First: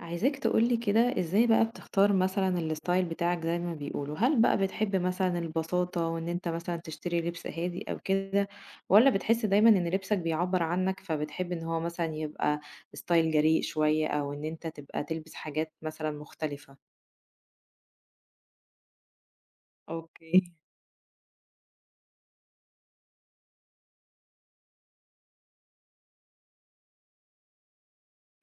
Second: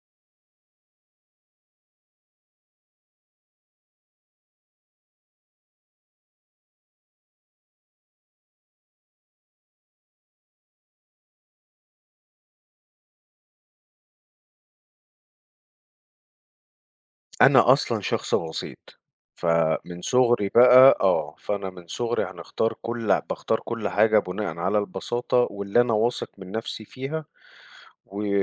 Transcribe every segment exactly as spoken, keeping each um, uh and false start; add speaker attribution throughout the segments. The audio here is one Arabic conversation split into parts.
Speaker 1: عايزاك تقولي كده، ازاي بقى بتختار مثلا الستايل بتاعك زي ما بيقولوا؟ هل بقى بتحب مثلا البساطة وان انت مثلا تشتري لبس هادي او كده، ولا بتحس دايما ان لبسك بيعبر عنك فبتحب ان هو مثلا يبقى ستايل جريء شوية، او ان انت تبقى تلبس حاجات مثلا مختلفة؟
Speaker 2: أنا أصلًا شخص بسيط، فمن
Speaker 1: اوكي.
Speaker 2: صغري بقى آه، فأنا من صغري هنختار كل باختار كل حاجة بناءً على البساطة واللي أنا واثق من نفسي فيها،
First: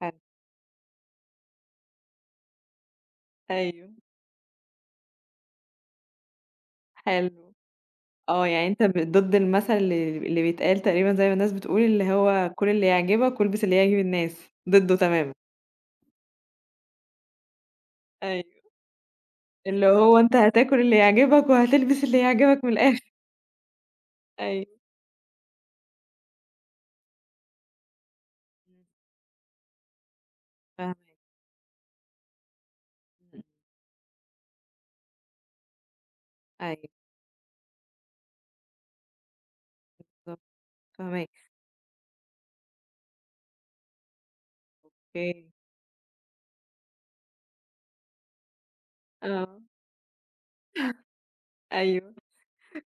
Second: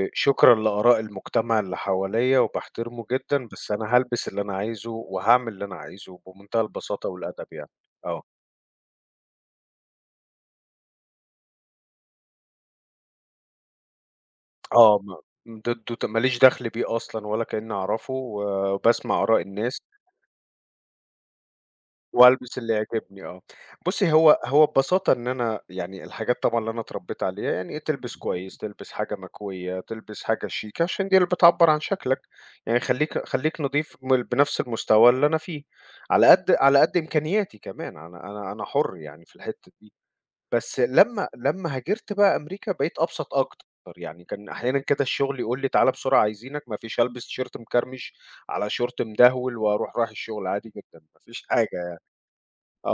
Speaker 1: حلو.
Speaker 2: لآراء المجتمع اللي حواليّا وباحترمه جدًا، بس
Speaker 1: ايوه.
Speaker 2: أنا هالبس اللي أنا عايزه وهاعمل اللي أنا عايزه بمنتهى البساطة والأدب
Speaker 1: حلو.
Speaker 2: يعني. آه،
Speaker 1: اه، يعني انت ب- ضد المثل اللي اللي بيتقال تقريبا، زي ما الناس بتقول اللي هو كل اللي يعجبك، والبس اللي يعجب الناس. ضده
Speaker 2: آه، ما
Speaker 1: تماما.
Speaker 2: ضده ت ما ليش دخل بيه أصلًا ولا كأني أعرفه، وباسمع آراء الناس.
Speaker 1: اللي هو أنت هتاكل اللي يعجبك وهتلبس اللي
Speaker 2: وألبس
Speaker 1: يعجبك
Speaker 2: اللي
Speaker 1: من الآخر.
Speaker 2: يعجبني آه. بُصّي، هو هو
Speaker 1: أيوه.
Speaker 2: ببساطة إن أنا يعني الحاجات طبعًا اللي أنا اتربيت عليها، يعني تلبس كويس،
Speaker 1: إمم.
Speaker 2: تلبس حاجة مكوية، تلبس حاجة شيك، عشان دي
Speaker 1: فاهماك،
Speaker 2: اللي بتعبّر عن شكلك. يعني خلّيك
Speaker 1: إمم،
Speaker 2: خلّيك نضيف م بنفس المستوى اللي أنا فيه، على قد على قد
Speaker 1: أيوه
Speaker 2: إمكانياتي كمان، أنا أنا أنا حُر يعني في الحتّة دي.
Speaker 1: بالضبط،
Speaker 2: بس لمّا
Speaker 1: فاهماك،
Speaker 2: لمّا هاجرت بقى أمريكا بقيت أبسط أكتر، يعني كان أحيانًا كده الشغل
Speaker 1: أوكي.
Speaker 2: يقول لي: "تعالَ بسرعة عايزينك." ما فيش هالبس تيشيرت مكرمش على شورت مدهول
Speaker 1: آه،
Speaker 2: وأروح رايح الشغل عادي جدًا، ما فيش حاجة.
Speaker 1: أيوه.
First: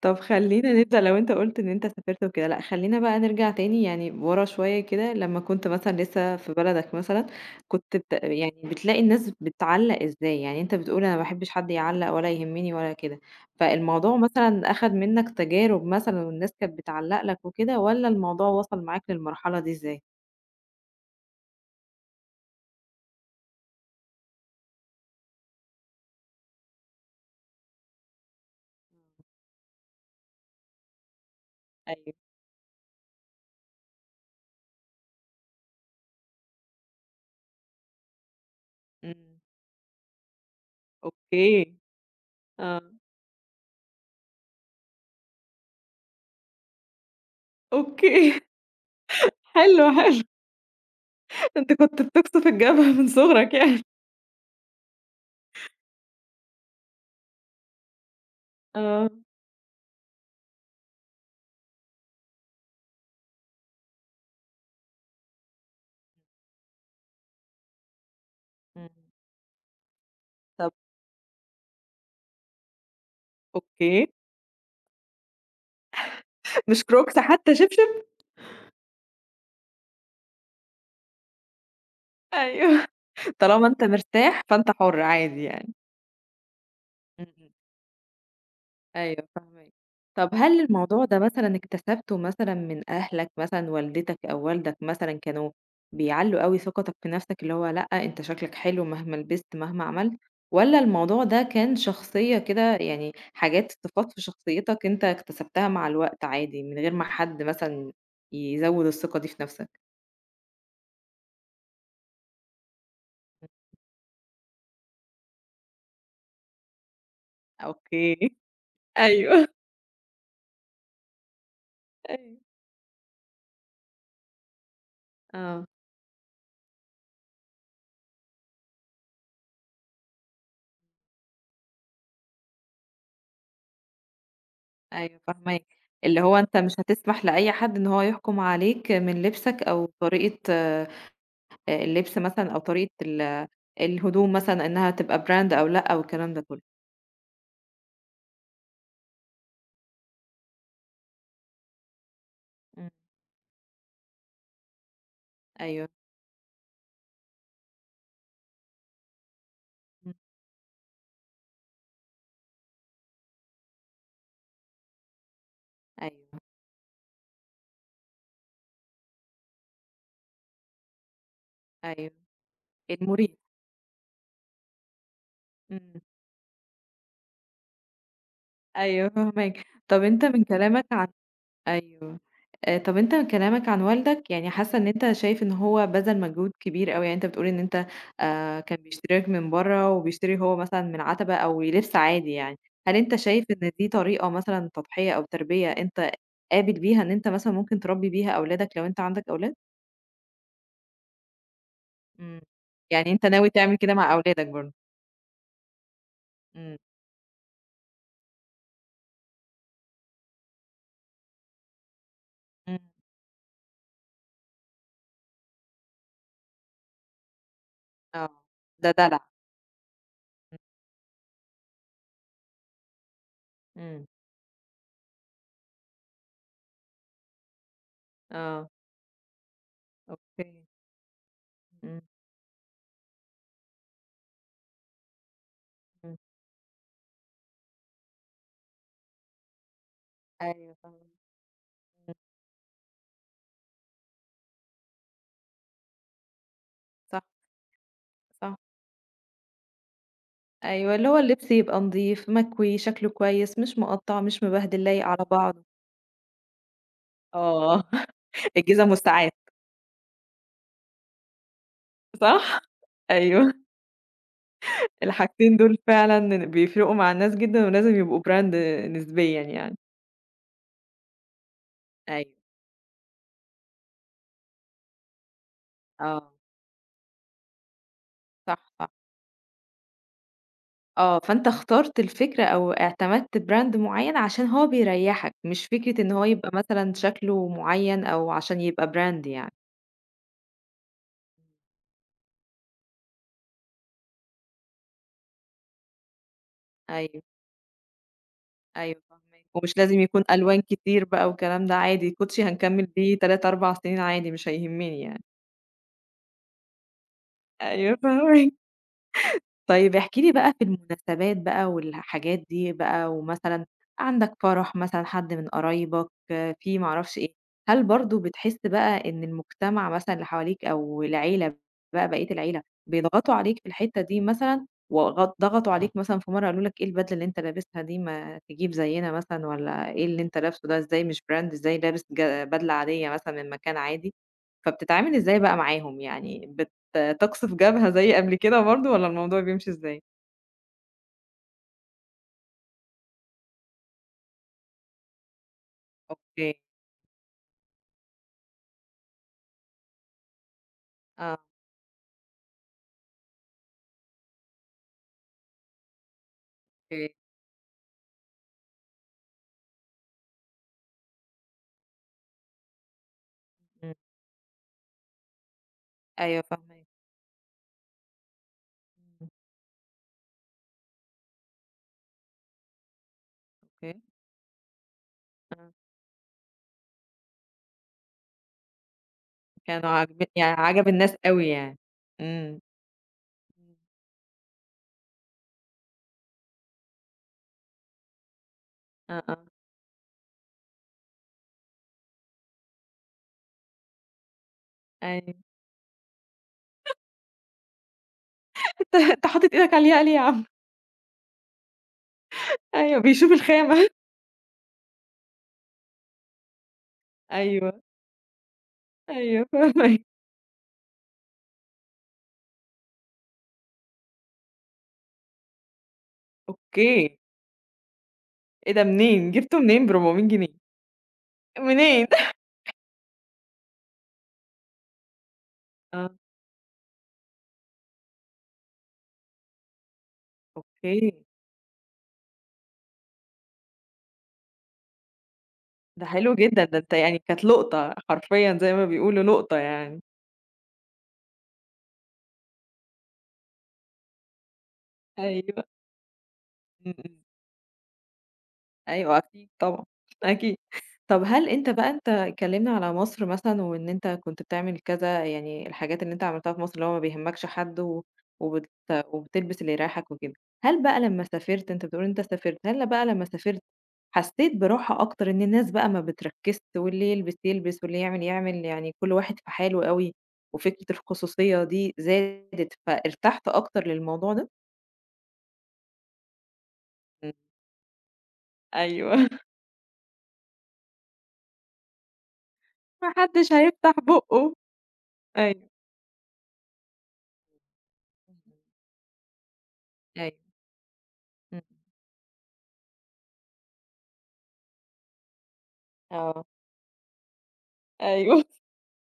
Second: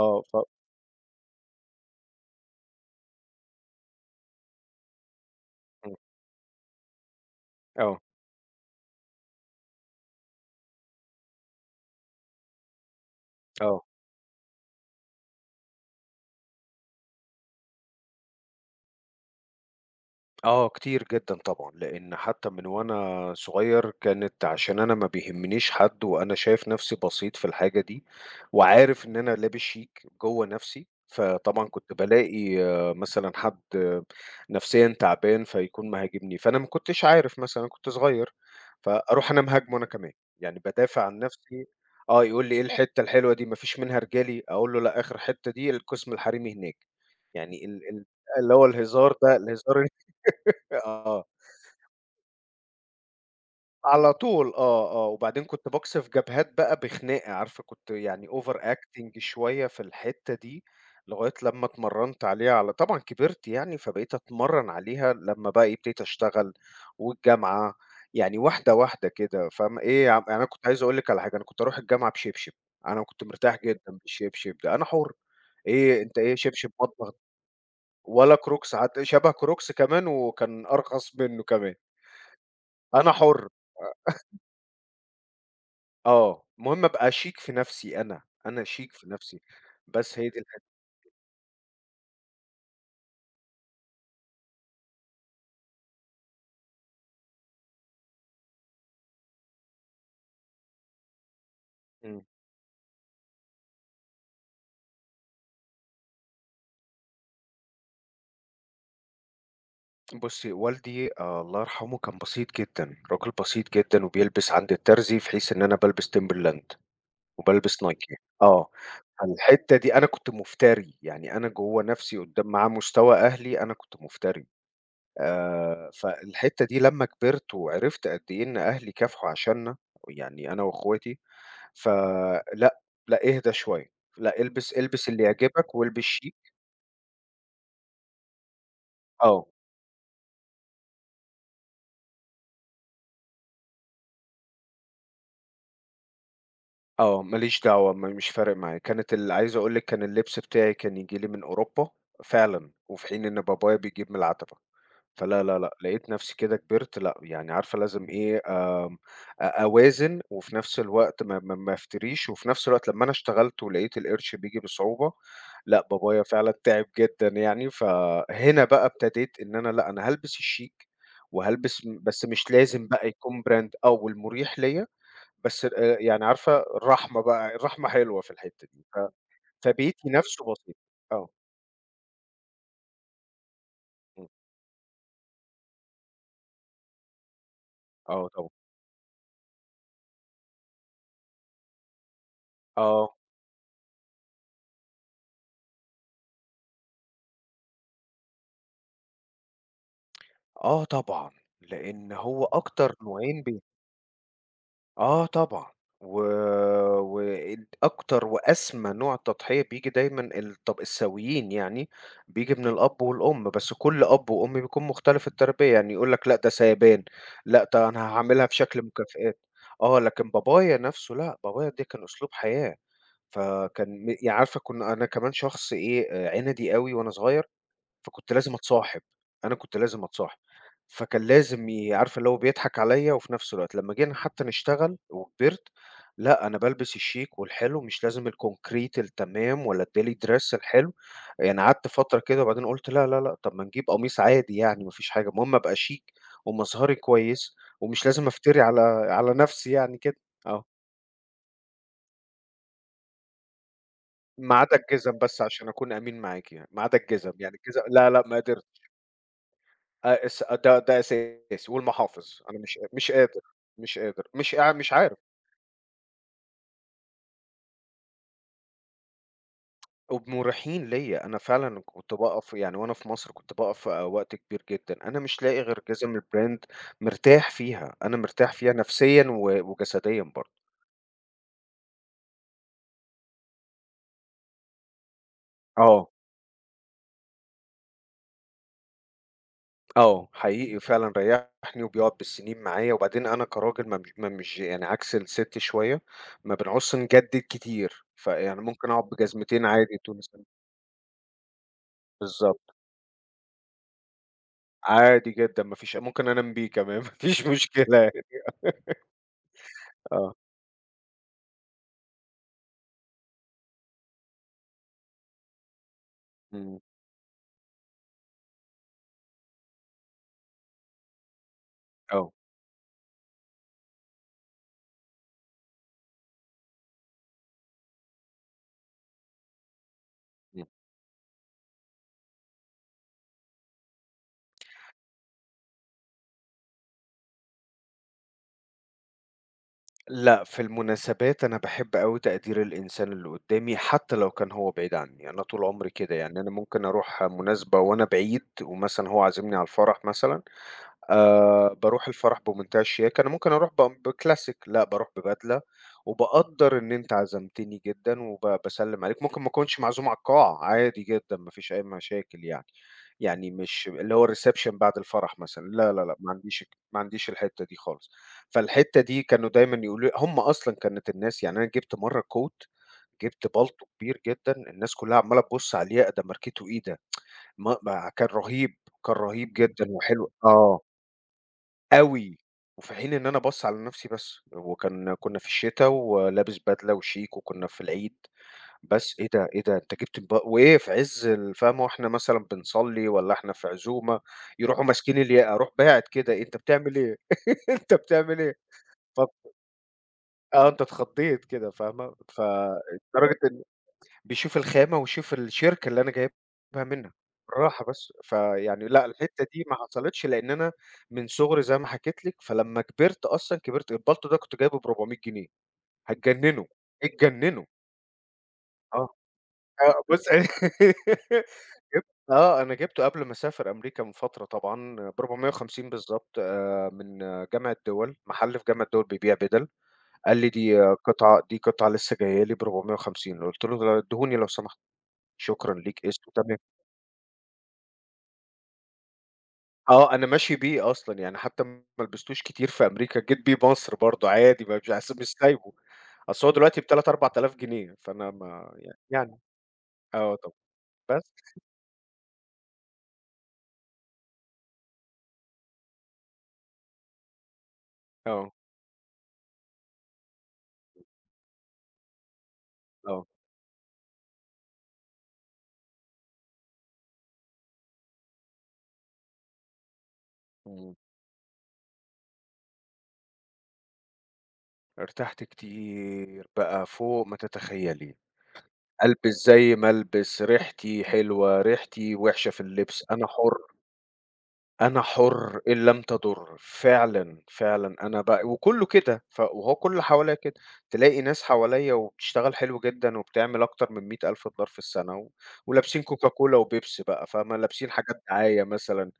Speaker 1: طب
Speaker 2: ف
Speaker 1: خلّينا نبدأ. لو أنت قُلت إن أنت سافرت وكده، لأ خلّينا بقى نرجع تاني يعني ورا شوية كده. لمّا كنت
Speaker 2: إمم،
Speaker 1: مثلًا لسه في بلدك مثلًا، كنت
Speaker 2: آه،
Speaker 1: بت يعني بتلاقي الناس بتعلّق إزاي؟ يعني أنت بتقول أنا ما باحبش حد يعلّق ولا يهمني ولا كده،
Speaker 2: آه.
Speaker 1: فالموضوع مثلًا أخد منك تجارب مثلًا والناس كانت بتعلّق لك وكده، والّا الموضوع وصل معاك للمرحلة دي إزاي؟
Speaker 2: آه، كتير جدًا طبعًا، لإن حتى من وأنا صغير كانت عشان أنا ما بيهمنيش حد وأنا شايف نفسي بسيط في الحاجة دي، وعارف إن أنا لابس شيك جوّه نفسي، فطبعًا كنت
Speaker 1: أيوه،
Speaker 2: بالاقي مثلًا حد آه، نفسيًا تعبان فيكون مهاجمني، فأنا ما كنتش عارف مثلًا أنا كنت صغير، فأروح
Speaker 1: إمم،
Speaker 2: أنا مهاجمه أنا كمان، يعني بادافع عن نفسي
Speaker 1: أوكي،
Speaker 2: آه، يقول لي: "إيه
Speaker 1: آه،
Speaker 2: الحتة الحلوة دي ما فيش منها رجالي؟" أقول له: "لأ، آخر حتة دي القسم الحريمي هناك." يعني ال ال
Speaker 1: أوكي.
Speaker 2: اللي هو الهزار ده الهزار
Speaker 1: حلو، حلو.
Speaker 2: آه،
Speaker 1: أنت كنت بتقصف الجبهة من صغرك يعني.
Speaker 2: على طول آه، آه، وبعدين كنت باقصف جبهات بقى بخناقة، عارفة كنت يعني over
Speaker 1: آه،
Speaker 2: acting شوية في الحتّة دي، لغاية لمّا اتمرّنت عليها على طبعًا كبرت يعني، فبقيت أتمرّن عليها لمّا بقى إيه، ابتديت أشتغل والجامعة، يعني واحدة،
Speaker 1: إمم.
Speaker 2: واحدة كده فاهمة، إيه يا عم يعني أنا كنت
Speaker 1: طب
Speaker 2: عايز أقول لِك على حاجة، أنا كنت أروح الجامعة بشبشب، أنا كنت مرتاح جدًا
Speaker 1: أوكي،
Speaker 2: بالشبشب ده، أنا حُر، إيه أنت إيه شبشب
Speaker 1: مش
Speaker 2: مطبخ
Speaker 1: Crocs حتى شبشب؟
Speaker 2: ولا كروكس، حتى شبه كروكس كمان وكان أرخص منّه كمان،
Speaker 1: أيوه،
Speaker 2: أنا حُر.
Speaker 1: طالما أنت مرتاح فأنت حُر عادي يعني.
Speaker 2: آه، المهم أبقى
Speaker 1: إمم،
Speaker 2: شيك
Speaker 1: إمم.
Speaker 2: في نَفْسي أنا، أنا شيك في
Speaker 1: أيوه
Speaker 2: نَفْسي،
Speaker 1: فاهماك.
Speaker 2: بس هي
Speaker 1: طب
Speaker 2: دي
Speaker 1: هل
Speaker 2: الحتّة.
Speaker 1: الموضوع ده مثلًا اكتسبته مثلًا من أهلك؟ مثلًا والدتك أو والدك مثلًا كانوا بيعلّوا أوي ثقتك في نَفْسك، اللي هو لأ، أنت شكلك حلو مهما لبست مهما عملت، والّا الموضوع ده كان
Speaker 2: إمم،
Speaker 1: شخصية كده؟ يعني حاجات صفات في شخصيتك أنت اكتسبتها مع الوقت عادي من غير ما حد مثلًا يزوّد الثقة دي في نَفْسك؟
Speaker 2: بُصّي والدي آآ الله يرحمه كان بسيط جدًا، راجل
Speaker 1: إمم،
Speaker 2: بسيط جدًا وبيلبس عند الترزي في حيث إن أنا بالبس Timberland وبالبس Nike
Speaker 1: أوكي.
Speaker 2: آه،
Speaker 1: أيوه،
Speaker 2: فالحتّة دي أنا كنت مفتري، يعني أنا جوّه نَفْسي
Speaker 1: أيوه.
Speaker 2: قدّام مع مستوى أهلي أنا كنت مفتري،
Speaker 1: آه.
Speaker 2: آآ فالحتّة دي لمّا كبرت وعرفت قد إيه إن أهلي كافحوا عشاننا، يعني أنا وأخواتي فلأ، لأ اهدى شوية، لأ البس البس
Speaker 1: أيوه
Speaker 2: اللي
Speaker 1: فاهماك،
Speaker 2: يعجبك والبس
Speaker 1: اللي هو
Speaker 2: شيك
Speaker 1: أنت مش هتسمح لأي حد إن هو يحكم عليك من
Speaker 2: آه،
Speaker 1: لبسك، أو طريقة آآ اللبس مثلًا، أو طريقة ال الهدوم مثلًا، إنها تبقى brand أو لأ والكلام ده كله.
Speaker 2: آه، ما ليش دعوة م مش فارق معايا، كانت ال عايز أقول لِك كان اللبس بتاعي كان ييجي لي من أوروبا فعلًا،
Speaker 1: إمم،
Speaker 2: وفي حين إن بابايا بيجيب من العتبة. فلا، لا، لأ،
Speaker 1: أيوه،
Speaker 2: لقيت نفسي كده كبرت لأ، يعني عارفة لازم إيه، آمم، أ
Speaker 1: إمم،
Speaker 2: أوازن وفي نفس الوقت ما ما ما أفتريش، وفي نفس الوقت لمّا أنا اشتغلت ولقيت القرش بييجي بصعوبة، لأ، بابايا
Speaker 1: أيوه،
Speaker 2: فعلًا تعب جدًا يعني، فهنا بقى ابتديت إن أنا لأ، أنا هالبس الشيك وهالبس م
Speaker 1: أيوه،
Speaker 2: بس مش لازم بقى
Speaker 1: المُريح،
Speaker 2: يكون brand آه، والمريح ليّا، بس آآ،
Speaker 1: إمم،
Speaker 2: يعني عارفة الرحمة بقى، الرحمة حلوة في الحتة دي، ف
Speaker 1: أيوه فاهماك. طَب
Speaker 2: فبيتي
Speaker 1: أنت من
Speaker 2: نفسه بسيط.
Speaker 1: كلامك عن،
Speaker 2: آه،
Speaker 1: أيوه. آآ طَب أنت كلامك عن
Speaker 2: إمم،
Speaker 1: والدك، يعني حاسّة إن أنت شايف إن هو بَذَل مجهود كبير أوي. يعني أنت بتقول إن أنت
Speaker 2: آه طبعًا،
Speaker 1: آآ كان بيشتري لك من برّه وبيشتري هو مثلًا من عَتَبة أو لِبْس عادي يعني، هل أنت
Speaker 2: آه.
Speaker 1: شايف إن دي طريقة مثلًا تضحية أو تربية أنت قابل بيها إن أنت مثلًا ممكن تربّي بيها أولادك لو أنت عندك أولاد؟
Speaker 2: آه طبعًا، لإن
Speaker 1: إمم.
Speaker 2: هو أكتر
Speaker 1: يعني أنت
Speaker 2: نوعين
Speaker 1: ناوي
Speaker 2: بي
Speaker 1: تعمل كده مع أولادك برضه.
Speaker 2: آه طبعًا، و
Speaker 1: إمم،
Speaker 2: وال أكتر وأسمى نوع تضحية بييجي دايمًا الطب السويين يعني، بييجي من
Speaker 1: إمم،
Speaker 2: الأب والأم، بس كل أب وأم بيكون مختلف التربية، يعني يقول لك لأ ده سايبان، لأ ده أنا
Speaker 1: آه.
Speaker 2: هاعاملها في شكل
Speaker 1: ده دلع.
Speaker 2: مكافآت، آه لكن بابايا نفسه لأ، بابايا ده كان أسلوب حياة، فكان
Speaker 1: إمم،
Speaker 2: م يعني عارفة كنا أنا كمان شخص إيه آآ عِنَدي أوي وأنا صغير. فكنت لازم
Speaker 1: آه،
Speaker 2: أتصاحب، أنا كنت لازم أتصاحب،
Speaker 1: أوكي.
Speaker 2: فكان لازم ي
Speaker 1: إمم،
Speaker 2: عارفة اللي هو بيضحك عليّا وفي نفس الوقت لمّا جينا حتى نشتغل وكبرت،
Speaker 1: إمم.
Speaker 2: لأ أنا بالبس الشيك والحلو مش لازم الكونكريت التمام ولا الdaily dress
Speaker 1: أيوه
Speaker 2: الحلو،
Speaker 1: فاهماك.
Speaker 2: يعني قعدت
Speaker 1: إمم،
Speaker 2: فترة كده وبعدين قُلت لا، لا، لأ، طب ما نجيب قميص عادي يعني ما فيش حاجة، المهم أبقى شيك ومظهري
Speaker 1: صح،
Speaker 2: كويس ومش لازم
Speaker 1: صح.
Speaker 2: أفتري على على نفسي يعني كده، آه،
Speaker 1: أيوه، اللي هو اللبس يبقى نضيف، مكوي، شكله كويس، مش مقطّع، مش
Speaker 2: ما عدا
Speaker 1: مبهدل، لايق
Speaker 2: الجزم
Speaker 1: على
Speaker 2: بس
Speaker 1: بعضه.
Speaker 2: عشان أكون أمين معاكِ يعني، ما عدا الجزم، يعني الجزم
Speaker 1: آه.
Speaker 2: لا، لأ ما قدرتش.
Speaker 1: الجِزم والساعات.
Speaker 2: آآ اس آه، ده ده أساس والمحافظ، أنا
Speaker 1: صح؟
Speaker 2: مش مش قادر،
Speaker 1: أيوه،
Speaker 2: مش قادر، مش قا مش عارف،
Speaker 1: الحاجتين دول فعلًا بيفرقوا مع الناس جدًا ولازم يبقوا brand نسبيًا يعني.
Speaker 2: ومُريحين ليّا، أنا فعلًا كنت
Speaker 1: أيوه،
Speaker 2: باقف يعني وأنا في مصر كنت باقف آه، وقت كبير جدًا، أنا مش لاقي غير جزم
Speaker 1: آه،
Speaker 2: الbrand مرتاح فيها، أنا مرتاح
Speaker 1: صح،
Speaker 2: فيها
Speaker 1: صح.
Speaker 2: نفسيًا و وجسديًا برضه.
Speaker 1: آه، فأنت اخترت الفكرة أو اعتمدت brand معيّن عشان هو بيريّحك، مش فكرة
Speaker 2: آه،
Speaker 1: إن هو يبقى مثلًا شكله معيّن أو عشان يبقى brand يعني.
Speaker 2: آه، حقيقي فعلًا ريّحني وبيقعد بالسنين معايا، وبعدين أنا كراجل ما مش ما مش يعني عكس الست شوية، ما بنعوزش
Speaker 1: أيوه.
Speaker 2: نجدد كتير، فيعني ممكن
Speaker 1: أيوه
Speaker 2: أقعد
Speaker 1: فاهماك،
Speaker 2: بجزمتين
Speaker 1: ومش
Speaker 2: عادي
Speaker 1: لازم
Speaker 2: طول
Speaker 1: يكون
Speaker 2: السنة.
Speaker 1: ألوان كتير بقى والكلام ده عادي، كوتشي
Speaker 2: بالضبط.
Speaker 1: هنكمّل بيه تلات، أربع سنين عادي مش هيهمني يعني.
Speaker 2: عادي جدًا ما فيش ممكن أنام بيه كمان ما فيش
Speaker 1: أيوه
Speaker 2: مشكلة يعني
Speaker 1: فاهماك. طيب احكِ لي
Speaker 2: آه،
Speaker 1: بقى في المناسبات بقى والحاجات دي بقى، ومثلًا عندك فرح مثلًا حد من قرايبك، آه،
Speaker 2: إمم،
Speaker 1: في ما أعرفش إيه، هل برضه بتحس بقى إن المجتمع مثلًا اللي حواليك أو العيلة بقى،
Speaker 2: آه،
Speaker 1: بقية العيلة، بيضغطوا عليك في الحتّة دي مثلًا، وغ ضغطوا عليك مثلًا في مرّة قالوا لك إيه البدلة اللي أنت لابسها دي ما تجيب زينا مثلًا، والّا إيه اللي أنت
Speaker 2: إمم.
Speaker 1: لابسه ده إزاي مش brand، إزاي لابس ج بدلة عادية مثلًا من مكان عادي، فبتتعامل إزاي بقى معاهم؟ يعني بت ت تقصف جبهة زي قبل كده برضه والّا الموضوع بيمشي إزاي؟
Speaker 2: لأ، في المناسبات أنا باحب أوي تقدير الإنسان اللي قدّامي حتى لو كان هو بعيد عني، أنا طول عمري كده، يعني أنا
Speaker 1: أوكي،
Speaker 2: ممكن أروح مناسبة وأنا بعيد ومثلًا هو عازمني على الفرح مثلًا
Speaker 1: آه،
Speaker 2: آآ باروح الفرح بمنتهى الشياكة، أنا ممكن أروح ب بكلاسيك، لأ باروح ببدلة، وباقدّر إن أنت
Speaker 1: أوكي،
Speaker 2: عزمتني جدًا وب باسلّم عليك، ممكن ما أكونش معزوم على القاعة عادي جدًا، ما فيش أي مشاكل يعني، يعني مش
Speaker 1: إمم،
Speaker 2: اللي هو الreception بعد الفرح مثلًا، لا، لا، لأ، ما
Speaker 1: أيوه
Speaker 2: عنديش
Speaker 1: فاهماكِ،
Speaker 2: ما عنديش الحتّة دي خالص، فالحتّة دي
Speaker 1: إمم،
Speaker 2: كانوا دايمًا يقولوا لي هم أصلًا كانت الناس يعني أنا جِبت مرّه coat جِبت بالطو
Speaker 1: أوكي،
Speaker 2: كبير جدًا، الناس كلّها عمّالة
Speaker 1: آه،
Speaker 2: تبُص عليه، أ ده ماركته إيه ده؟ ما ما كان رهيب، كان رهيب جدًا
Speaker 1: كانوا عاجب،
Speaker 2: وحلو
Speaker 1: يعني
Speaker 2: آه.
Speaker 1: عجب الناس أوي يعني.
Speaker 2: أوي،
Speaker 1: إمم،
Speaker 2: وفي حين إن أنا باصّ
Speaker 1: إمم،
Speaker 2: على نَفْسي بس، وكان كُنّا في الشتا ولابس بدلة وشيك وكُنّا في العيد، بس
Speaker 1: آه،
Speaker 2: إيه
Speaker 1: آه،
Speaker 2: ده، إيه ده أنت جِبت موب وإيه في عِز ال فاهمة وإحنا مثلًا بنصلّي والّا إحنا في عزومة، يروحوا ماسكين
Speaker 1: أيوه،
Speaker 2: الياقة، أروح باعت كده إيه أنت بتعمل إيه، أنت بتعمل إيه،
Speaker 1: أنت
Speaker 2: ف
Speaker 1: أنت حاطط إيدك على الياقة ليه يا عم؟
Speaker 2: آه أنت اتخضّيت كده فاهمة، ف
Speaker 1: أيوه بيشوف
Speaker 2: لدرجة إن
Speaker 1: الخامة،
Speaker 2: بيشوف الخامة ويشوف الشركة اللي أنا جايبها منها،
Speaker 1: أيوه،
Speaker 2: بالراحة بس. فيعني لأ،
Speaker 1: أيوه
Speaker 2: الحتّة دي ما
Speaker 1: فاهماكِ،
Speaker 2: حصلتش لإن أنا من صغري زي ما حكيت لِك، فلمّا كبرت أصلًا كبرت البالطو ده كنت جايبه بأربعمئة جنيه، هتجننوا،
Speaker 1: أوكي،
Speaker 2: اتجننوا.
Speaker 1: إيه ده
Speaker 2: آه،
Speaker 1: منين؟ جبته منين
Speaker 2: آه بُص
Speaker 1: بأربعمية جنيه؟
Speaker 2: جبت
Speaker 1: منين؟
Speaker 2: آه، أنا جبته قبل ما أسافر أمريكا من فترة طبعًا بأربعمئة وخمسين
Speaker 1: آه،
Speaker 2: بالضبط آآ، من جامعة دِوَل، محل في جامعة دِوَل بيبيع بدَل، قال لي: "دي
Speaker 1: أوكي،
Speaker 2: قطعة دي قطعة لسه جاية لي بأربعمئة وخمسين" قُلت له: "ادّيهوني لو سمحت." "شكرًا ليك،
Speaker 1: ده
Speaker 2: اسمه"
Speaker 1: حلو جدًا، ده أنت يعني كانت لقطة حرفيًا زي ما بيقولوا لقطة يعني.
Speaker 2: آه، أنا ماشي بيه أصلًا، يعني حتى ما لبستوش كتير في أمريكا، جيت بيه مصر برضه عادي ما مش عس مش
Speaker 1: أيوه،
Speaker 2: سايبه، أصل هو دلوقتي
Speaker 1: إمم،
Speaker 2: ب3،
Speaker 1: إمم.
Speaker 2: 4000 جنيه، فأنا ما ي
Speaker 1: أيوه
Speaker 2: يعني
Speaker 1: أكيد طبعًا،
Speaker 2: آه طبعًا،
Speaker 1: أكيد.
Speaker 2: بس
Speaker 1: طب هل أنت بقى، أنت اتكلّمنا على مصر مثلًا وإن أنت كنت بتعمل كذا، يعني الحاجات اللي أنت عملتها في مصر اللي هو ما بيهمكش حد و
Speaker 2: آه،
Speaker 1: وبت وبتلبس اللي يريّحك وكده، هل بقى لمّا سافرت، أنت بتقول أنت سافرت، هل بقى لمّا
Speaker 2: آه،
Speaker 1: سافرت حسّيت براحة أكتر إن الناس بقى ما بتركّزش واللي يلبس يلبس واللي يعمل يعمل، يعني كل واحد في حاله أوي وفكرة
Speaker 2: إمم،
Speaker 1: الخصوصية دي زادت فارتحت أكتر للموضوع ده؟
Speaker 2: ارتحت كتير بقى فوق
Speaker 1: إمم.
Speaker 2: ما تتخيلي،
Speaker 1: أيوه.
Speaker 2: ألبس زي ما ألبس، ريحتي حلوة، ريحتي وحشة في اللبس،
Speaker 1: ما
Speaker 2: أنا
Speaker 1: حدّش
Speaker 2: حُر.
Speaker 1: هيفتح بُقّه.
Speaker 2: أنا حُر
Speaker 1: أيوه.
Speaker 2: إن لم تضُر، فعلًا، فعلًا أنا ب وكُلّه كده، ف وهو كُلّ اللي
Speaker 1: أيوه،
Speaker 2: حواليّا كده، تلاقي ناس
Speaker 1: إمم.
Speaker 2: حواليّا وبتشتغل حلو جدًا وبتعمل أكتر من مائة ألف دولار في السَنة و ولابسين Coca
Speaker 1: آه،
Speaker 2: Cola وبيبسي بقى فاهمة، لابسين حاجات
Speaker 1: أيوه.
Speaker 2: دعاية مثلًا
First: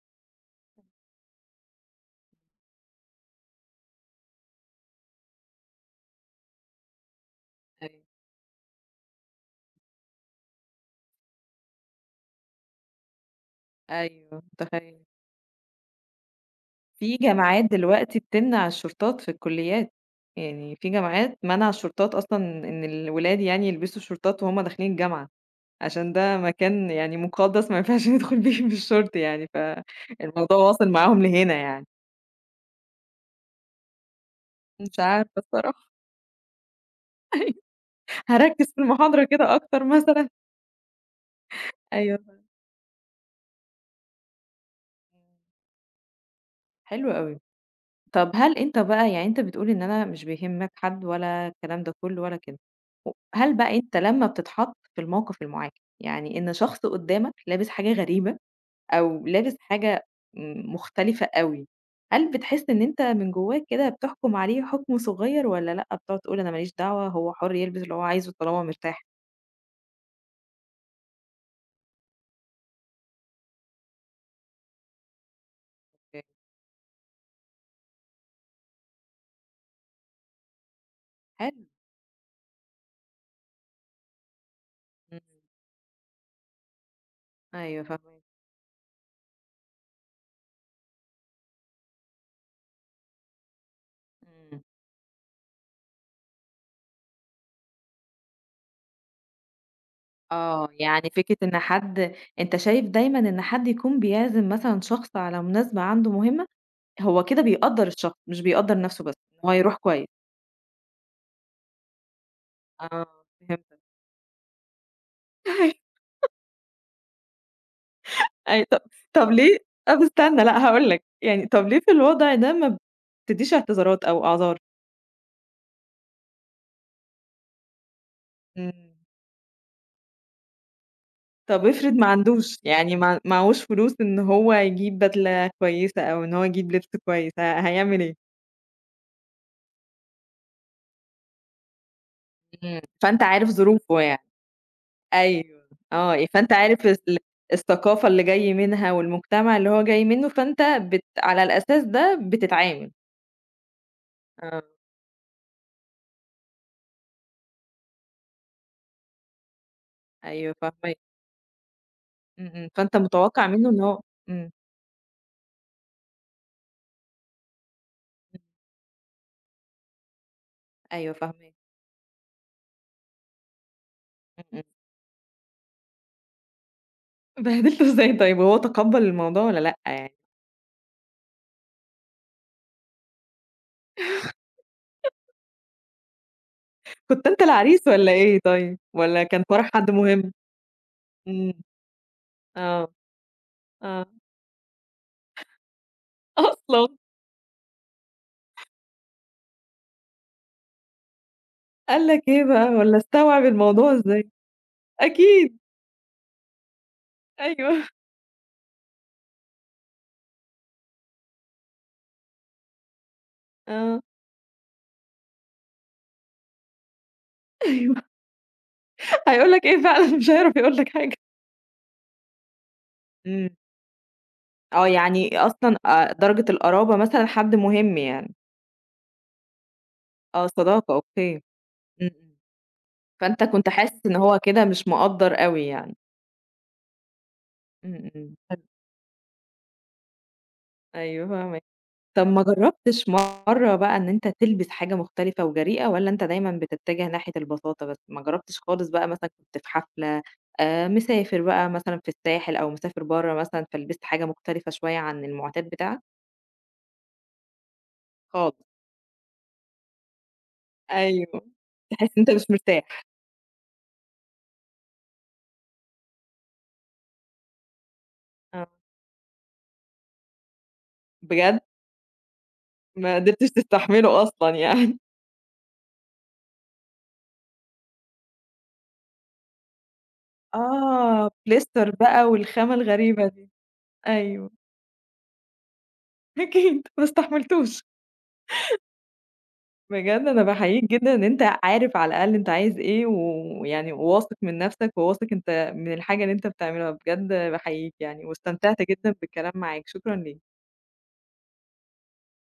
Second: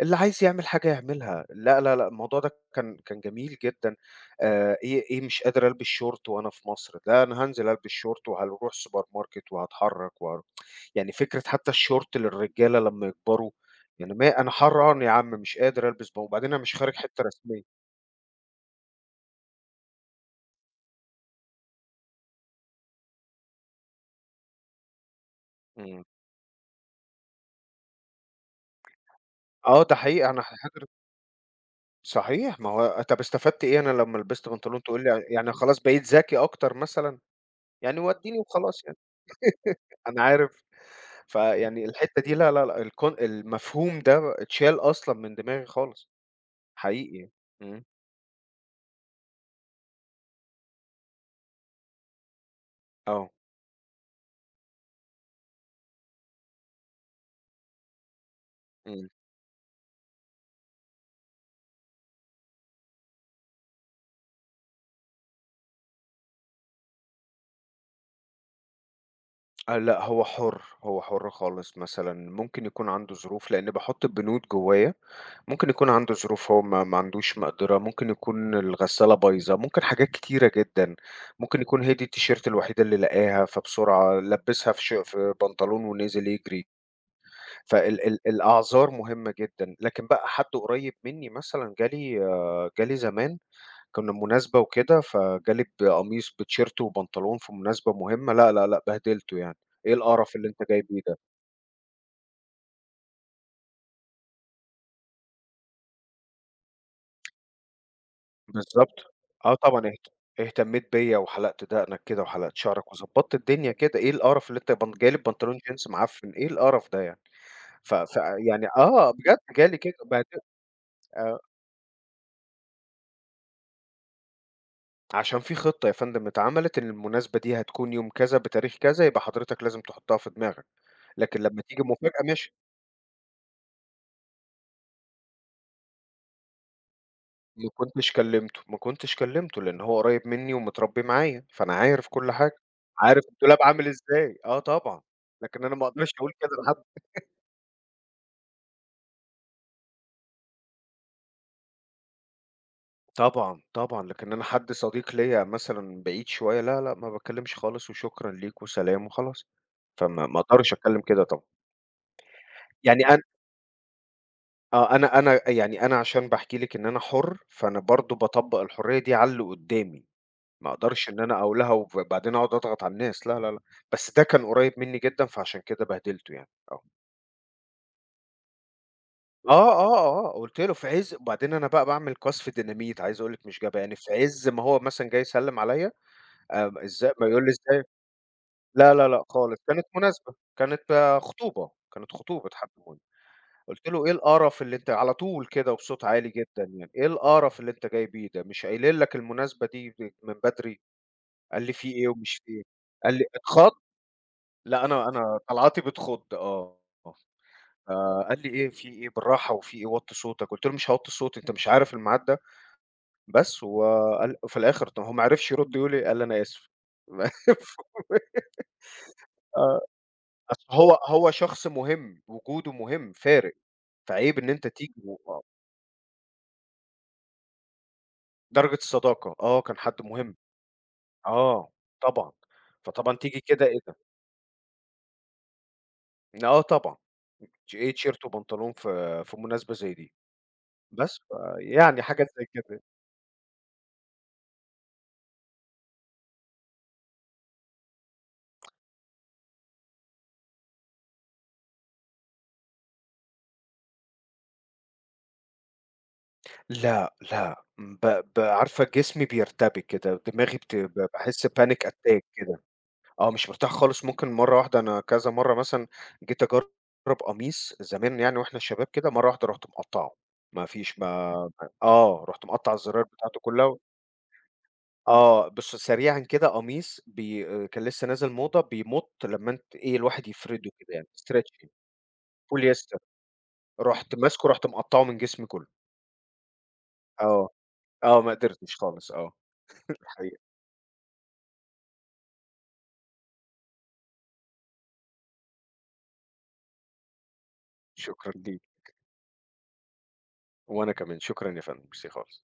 Speaker 2: اللي عايز يعمل حاجة يعملها، لا، لا، لأ، الموضوع ده كان كان جميل جدًا، آآ إيه إيه مش قادر ألبس شورت وأنا في مصر، لا أنا هانزل ألبس
Speaker 1: أيوه،
Speaker 2: شورت وهاروح سوبر ماركت وهاتحرك وهاروح يعني فكرة حتى الشورت للرجالة لمّا يكبروا، يعني ما
Speaker 1: أيوه،
Speaker 2: أنا حران
Speaker 1: متخيّلة.
Speaker 2: يا عم مش قادر ألبس ب وبعدين أنا مش خارج
Speaker 1: في
Speaker 2: حتة
Speaker 1: جامعات
Speaker 2: رسمية.
Speaker 1: دلوقتي بتمنع الشورتات في الكُلّيات، يعني في جامعات مانعة الشورتات أصلًا إن الولاد يعني يلبسوا شورتات وهُم داخلين الجامعة،
Speaker 2: إمم.
Speaker 1: عشان ده مكان يعني مُقدّس ما ينفعش ندخل بيه بالشورت يعني،
Speaker 2: آه ده حقيقي أنا
Speaker 1: فالموضوع
Speaker 2: هاجر
Speaker 1: واصل معاهم لهنا يعني.
Speaker 2: صحيح، ما هو طب استفدت إيه أنا لمّا لبست بنطلون
Speaker 1: مش
Speaker 2: تقول لي
Speaker 1: عارفة
Speaker 2: يعني خلاص
Speaker 1: الصراحة.
Speaker 2: بقيت ذكي أكتر مثلًا، يعني ودّيني
Speaker 1: هاركّز في
Speaker 2: وخلاص يعني.
Speaker 1: المحاضرة كده أكتر
Speaker 2: أنا
Speaker 1: مثلًا.
Speaker 2: عارف، فيعني
Speaker 1: أيوه
Speaker 2: الحتّة دي
Speaker 1: إمم،
Speaker 2: لا، لا، لأ، الكون المفهوم ده اتشال أصلًا من دماغي خالص،
Speaker 1: حلو
Speaker 2: حقيقي،
Speaker 1: أوي.
Speaker 2: إمم،
Speaker 1: طَب هل أنت بقى، يعني أنت بتقول إن أنا مش بيهمك حد ولا الكلام ده كُلّه ولا كده،
Speaker 2: آه،
Speaker 1: هل بقى أنت لمّا بتتحط في الموقف المعاكس، يعني إن شخص قدّامك لابس حاجة غريبة
Speaker 2: إمم،
Speaker 1: أو لابس حاجة م مختلفة أوي، هل بتحس إن أنت من جواك كده بتحكم عليه حكم صغير، والّا لأ، بتقعد تقول أنا ما ليش دعوة هو حُر يلبس اللي هو عايزه طالما مرتاح؟
Speaker 2: آه، لأ هو حُر، هو حُر خالص مثلًا، ممكن يكون عنده ظروف لإن باحُط البنود جوّايا، ممكن يكون عنده ظروف هو ما ما عندوش مقدرة، ممكن يكون الغسالة بايظة، ممكن حاجات كتيرة جدًا، ممكن
Speaker 1: حلو،
Speaker 2: يكون هي دي التيشيرت الوحيدة اللي لقاها، فبسرعة لبّسها في ش
Speaker 1: إمم،
Speaker 2: في بنطلون ونزل يجري.
Speaker 1: أيوه
Speaker 2: فال ال
Speaker 1: فاهماك،
Speaker 2: الأعذار مهمة جدًا، لكن بقى حد قريب مني مثلًا جالي آه، جالي زمان كنا بمناسبة
Speaker 1: إمم،
Speaker 2: وكده، فجالي بقميص بتيشيرت وبنطلون في مناسبة مهمة، لأ، لأ، لأ، بهدلته يعني، إيه القرف اللي
Speaker 1: آه،
Speaker 2: أنت جاي بيه
Speaker 1: يعني
Speaker 2: ده؟
Speaker 1: فكرة إن حد، أنت شايف دايمًا إن حد يكون بيعزم مثلًا شخص على مناسبة عنده مهمة، هو كده بيقدّر الشخص مش بيقدّر نَفْسه
Speaker 2: بالضبط،
Speaker 1: بس، إن هو
Speaker 2: آه
Speaker 1: يروح
Speaker 2: طبعًا اهت
Speaker 1: كويس.
Speaker 2: اهتميت بيّا وحلقت دقنك كده وحلقت شعرك
Speaker 1: آه،
Speaker 2: وضبطت الدنيا
Speaker 1: فهمت.
Speaker 2: كده، إيه القرف اللي أنت بن جاي لي ببنطلون جينز معفن، إيه القرف ده يعني؟ ف ف
Speaker 1: أي
Speaker 2: يعني
Speaker 1: طب
Speaker 2: آه
Speaker 1: طب
Speaker 2: بجد
Speaker 1: ليه
Speaker 2: جالي كده
Speaker 1: طب
Speaker 2: بهدل
Speaker 1: استنى لأ هاقول لك،
Speaker 2: آه.
Speaker 1: يعني طب ليه في الوضع ده ما بتدّيش اعتذارات أو أعذار؟
Speaker 2: عشان في خطة يا فندم اتعملت إن المناسبة دي هتكون يوم كذا بتاريخ
Speaker 1: إمم.
Speaker 2: كذا، يبقى حضرتك لازم تحطها في دماغك، لكن لمّا
Speaker 1: طب
Speaker 2: تيجي
Speaker 1: افرض ما
Speaker 2: مفاجأة ماشي،
Speaker 1: عندوش، يعني ما معهوش فلوس إن هو يجيب بدلة كويسة أو إن هو يجيب لبس كويس، ه
Speaker 2: ما
Speaker 1: هيعمل
Speaker 2: كنتش
Speaker 1: إيه؟
Speaker 2: كلمته، ما كنتش كلمته لأن هو قريب مني ومتربي معايا، فأنا عارف كل حاجة،
Speaker 1: إمم، فأنت
Speaker 2: عارف
Speaker 1: عارف
Speaker 2: الدولاب عامل
Speaker 1: ظروفه يعني.
Speaker 2: إزاي، آه طبعًا، لكن
Speaker 1: أيوه،
Speaker 2: أنا ما اقدرش
Speaker 1: آه، إيه،
Speaker 2: أقول كده
Speaker 1: فأنت
Speaker 2: لحد
Speaker 1: عارف ال الثقافة اللي جاي منها والمجتمع اللي هو جاي منه، فأنت بت على الأساس ده بتتعامل.
Speaker 2: طبعًا، طبعًا، لكن أنا
Speaker 1: آه.
Speaker 2: حد صديق ليّا مثلًا بعيد شوية، لا، لأ، ما باتكلمش خالص وشكرًا ليك وسلام وخلاص، فما ما
Speaker 1: أيوه
Speaker 2: اقدرش
Speaker 1: فاهماك،
Speaker 2: أتكلم كده طبعًا،
Speaker 1: إمم، إمم، فأنت
Speaker 2: يعني أنا
Speaker 1: متوقع منه إن هو، إمم،
Speaker 2: آه، أنا أنا يعني أنا عشان باحكي لِك إن أنا حُر، فأنا برضه
Speaker 1: إمم.
Speaker 2: باطبّق الحرية دي على اللي قُدّامي، ما أقدرش
Speaker 1: أيوه
Speaker 2: إن أنا
Speaker 1: فاهماك.
Speaker 2: أقول لها وبعدين أقعد أضغط على الناس، لا، لا، لأ، بس ده كان
Speaker 1: إمم، إمم.
Speaker 2: قريّب منّي جدًا، فعشان كده بهدلته يعني، آه.
Speaker 1: بهدلته إزاي طيب، وهو تقبّل الموضوع والّا
Speaker 2: آه،
Speaker 1: لأ
Speaker 2: آه،
Speaker 1: يعني؟
Speaker 2: آه، قُلت له في عِز وبعدين أنا بقى باعمل قَذف ديناميت عايز أقول لِك مش جبهة، يعني في عِز ما هو مثلًا جاي يسلِّم عليّا، آمم، إزاي
Speaker 1: كنت
Speaker 2: ما
Speaker 1: أنت
Speaker 2: يقول لي: "إزاي"
Speaker 1: العريس والّا إيه طيب،
Speaker 2: لا، لا،
Speaker 1: والّا
Speaker 2: لأ
Speaker 1: كان
Speaker 2: خالص،
Speaker 1: فرح
Speaker 2: كانت
Speaker 1: حد مهم؟
Speaker 2: مناسبة، كانت آه،
Speaker 1: إمم،
Speaker 2: خطوبة، كانت خطوبة حد
Speaker 1: آه،
Speaker 2: مهم. قُلت
Speaker 1: آه.
Speaker 2: له: "إيه القرف اللي أنت" على طول كده وبصوت عالي جدًا
Speaker 1: أصلًا!
Speaker 2: يعني، "إيه القرف اللي أنت جاي بيه ده، مش قايلين لك المناسبة دي ب من بدري؟" قال لي: "في
Speaker 1: قال
Speaker 2: إيه
Speaker 1: لك
Speaker 2: ومش
Speaker 1: إيه
Speaker 2: في إيه؟"
Speaker 1: بقى والّا
Speaker 2: قال لي:
Speaker 1: استوعب
Speaker 2: "اتخض؟"
Speaker 1: الموضوع إزاي؟
Speaker 2: لأ أنا أنا
Speaker 1: أكيد،
Speaker 2: طلعاتي بتخض آه،
Speaker 1: أيوه،
Speaker 2: فقال لي: "إيه في إيه بالراحة وفي إيه وطّي صوتك." قُلت له: "مش هاوطّي صوتي أنت مش عارف الميعاد ده؟" بس
Speaker 1: آه،
Speaker 2: وقال وفي الآخر طب هو ما عرفش يرد يقول إيه، قال لي: "أنا آسف."
Speaker 1: أيوه، هيقول لك إيه
Speaker 2: آه،
Speaker 1: فعلًا، مش هيعرف
Speaker 2: أصل
Speaker 1: يقول لك
Speaker 2: هو
Speaker 1: حاجة.
Speaker 2: هو شخص مهم، وجوده مهم
Speaker 1: إمم،
Speaker 2: فارق، فعيب إن أنت
Speaker 1: آه،
Speaker 2: تيجي و
Speaker 1: يعني
Speaker 2: آه،
Speaker 1: أصلًا آآ درجة القرابة مثلًا حد مهم يعني.
Speaker 2: درجة الصداقة، آه كان حد مهم.
Speaker 1: آه، صداقة أوكي، إمم،
Speaker 2: آه، طبعًا.
Speaker 1: إمم،
Speaker 2: فطبعًا تيجي
Speaker 1: فأنت
Speaker 2: كده
Speaker 1: كنت
Speaker 2: إيه ده!
Speaker 1: حاسس إن هو كده مش مقدّر أوي يعني.
Speaker 2: آه طبعًا. ش إيه
Speaker 1: إمم،
Speaker 2: تيشيرت
Speaker 1: إمم، حلو،
Speaker 2: وبنطلون في في مناسبة زي دي. بس،
Speaker 1: أيوه فاهمة.
Speaker 2: فيعني حاجات
Speaker 1: طب ما
Speaker 2: زي كده.
Speaker 1: جرّبتش مرّة بقى إن أنت تلبس حاجة مختلفة وجريئة، والّا أنت دايمًا بتتجه ناحية البساطة بس؟ ما جرّبتش خالص بقى، مثلًا كنت في حفلة، آآ مسافر بقى مثلًا في الساحل أو مسافر برّه مثلًا فلبست حاجة مختلفة شوية عن المُعتاد بتاعك؟
Speaker 2: لأ، لأ، ب ب
Speaker 1: خالص.
Speaker 2: عارفة جسمي بيرتبك كده، دماغي بت ب
Speaker 1: أيوه.
Speaker 2: باحس panic
Speaker 1: تحس إن
Speaker 2: attack
Speaker 1: أنت مش
Speaker 2: كده.
Speaker 1: مرتاح.
Speaker 2: آه، مش مرتاح خالص، ممكن مرّة واحدة أنا كذا مرّة مثلًا جيت أجرّب قميص زمان يعني وإحنا
Speaker 1: آه.
Speaker 2: شباب كده، مرّة واحدة رُحت مقطّعه، ما فيش ما
Speaker 1: بجد؟
Speaker 2: ما آه، رُحت مقطّع الزراير
Speaker 1: ما
Speaker 2: بتاعته
Speaker 1: قدرتش
Speaker 2: كلها
Speaker 1: تستحمله أصلًا يعني.
Speaker 2: آه، بُص سريعًا كده قميص بي آآ، كان لسه نازل موضة بيمُط لمّا أنت إيه الواحد يفرده كده يعني
Speaker 1: آه،
Speaker 2: stretching
Speaker 1: بوليستر بقى والخامة
Speaker 2: بوليستر،
Speaker 1: الغريبة دي.
Speaker 2: رُحت ماسكه
Speaker 1: أيوه.
Speaker 2: رُحت مقطّعه من جسمي كله.
Speaker 1: أكيد، ما
Speaker 2: آه،
Speaker 1: استحملتوش.
Speaker 2: آه، ما قدرتش خالص آه،
Speaker 1: بجد
Speaker 2: الحقيقة
Speaker 1: أنا باحييك جدًا إن أنت عارف على الأقل أنت عايز إيه، ويعني واثق من نفسك، وواثق أنت من الحاجة اللي أنت بتعملها، بجد باحييك يعني،
Speaker 2: شكرًا ليك،
Speaker 1: واستمتعت جدًا بالكلام معاك، شكرًا ليك.
Speaker 2: وأنا كمان شكرًا يا فندم، ميرسي خالص.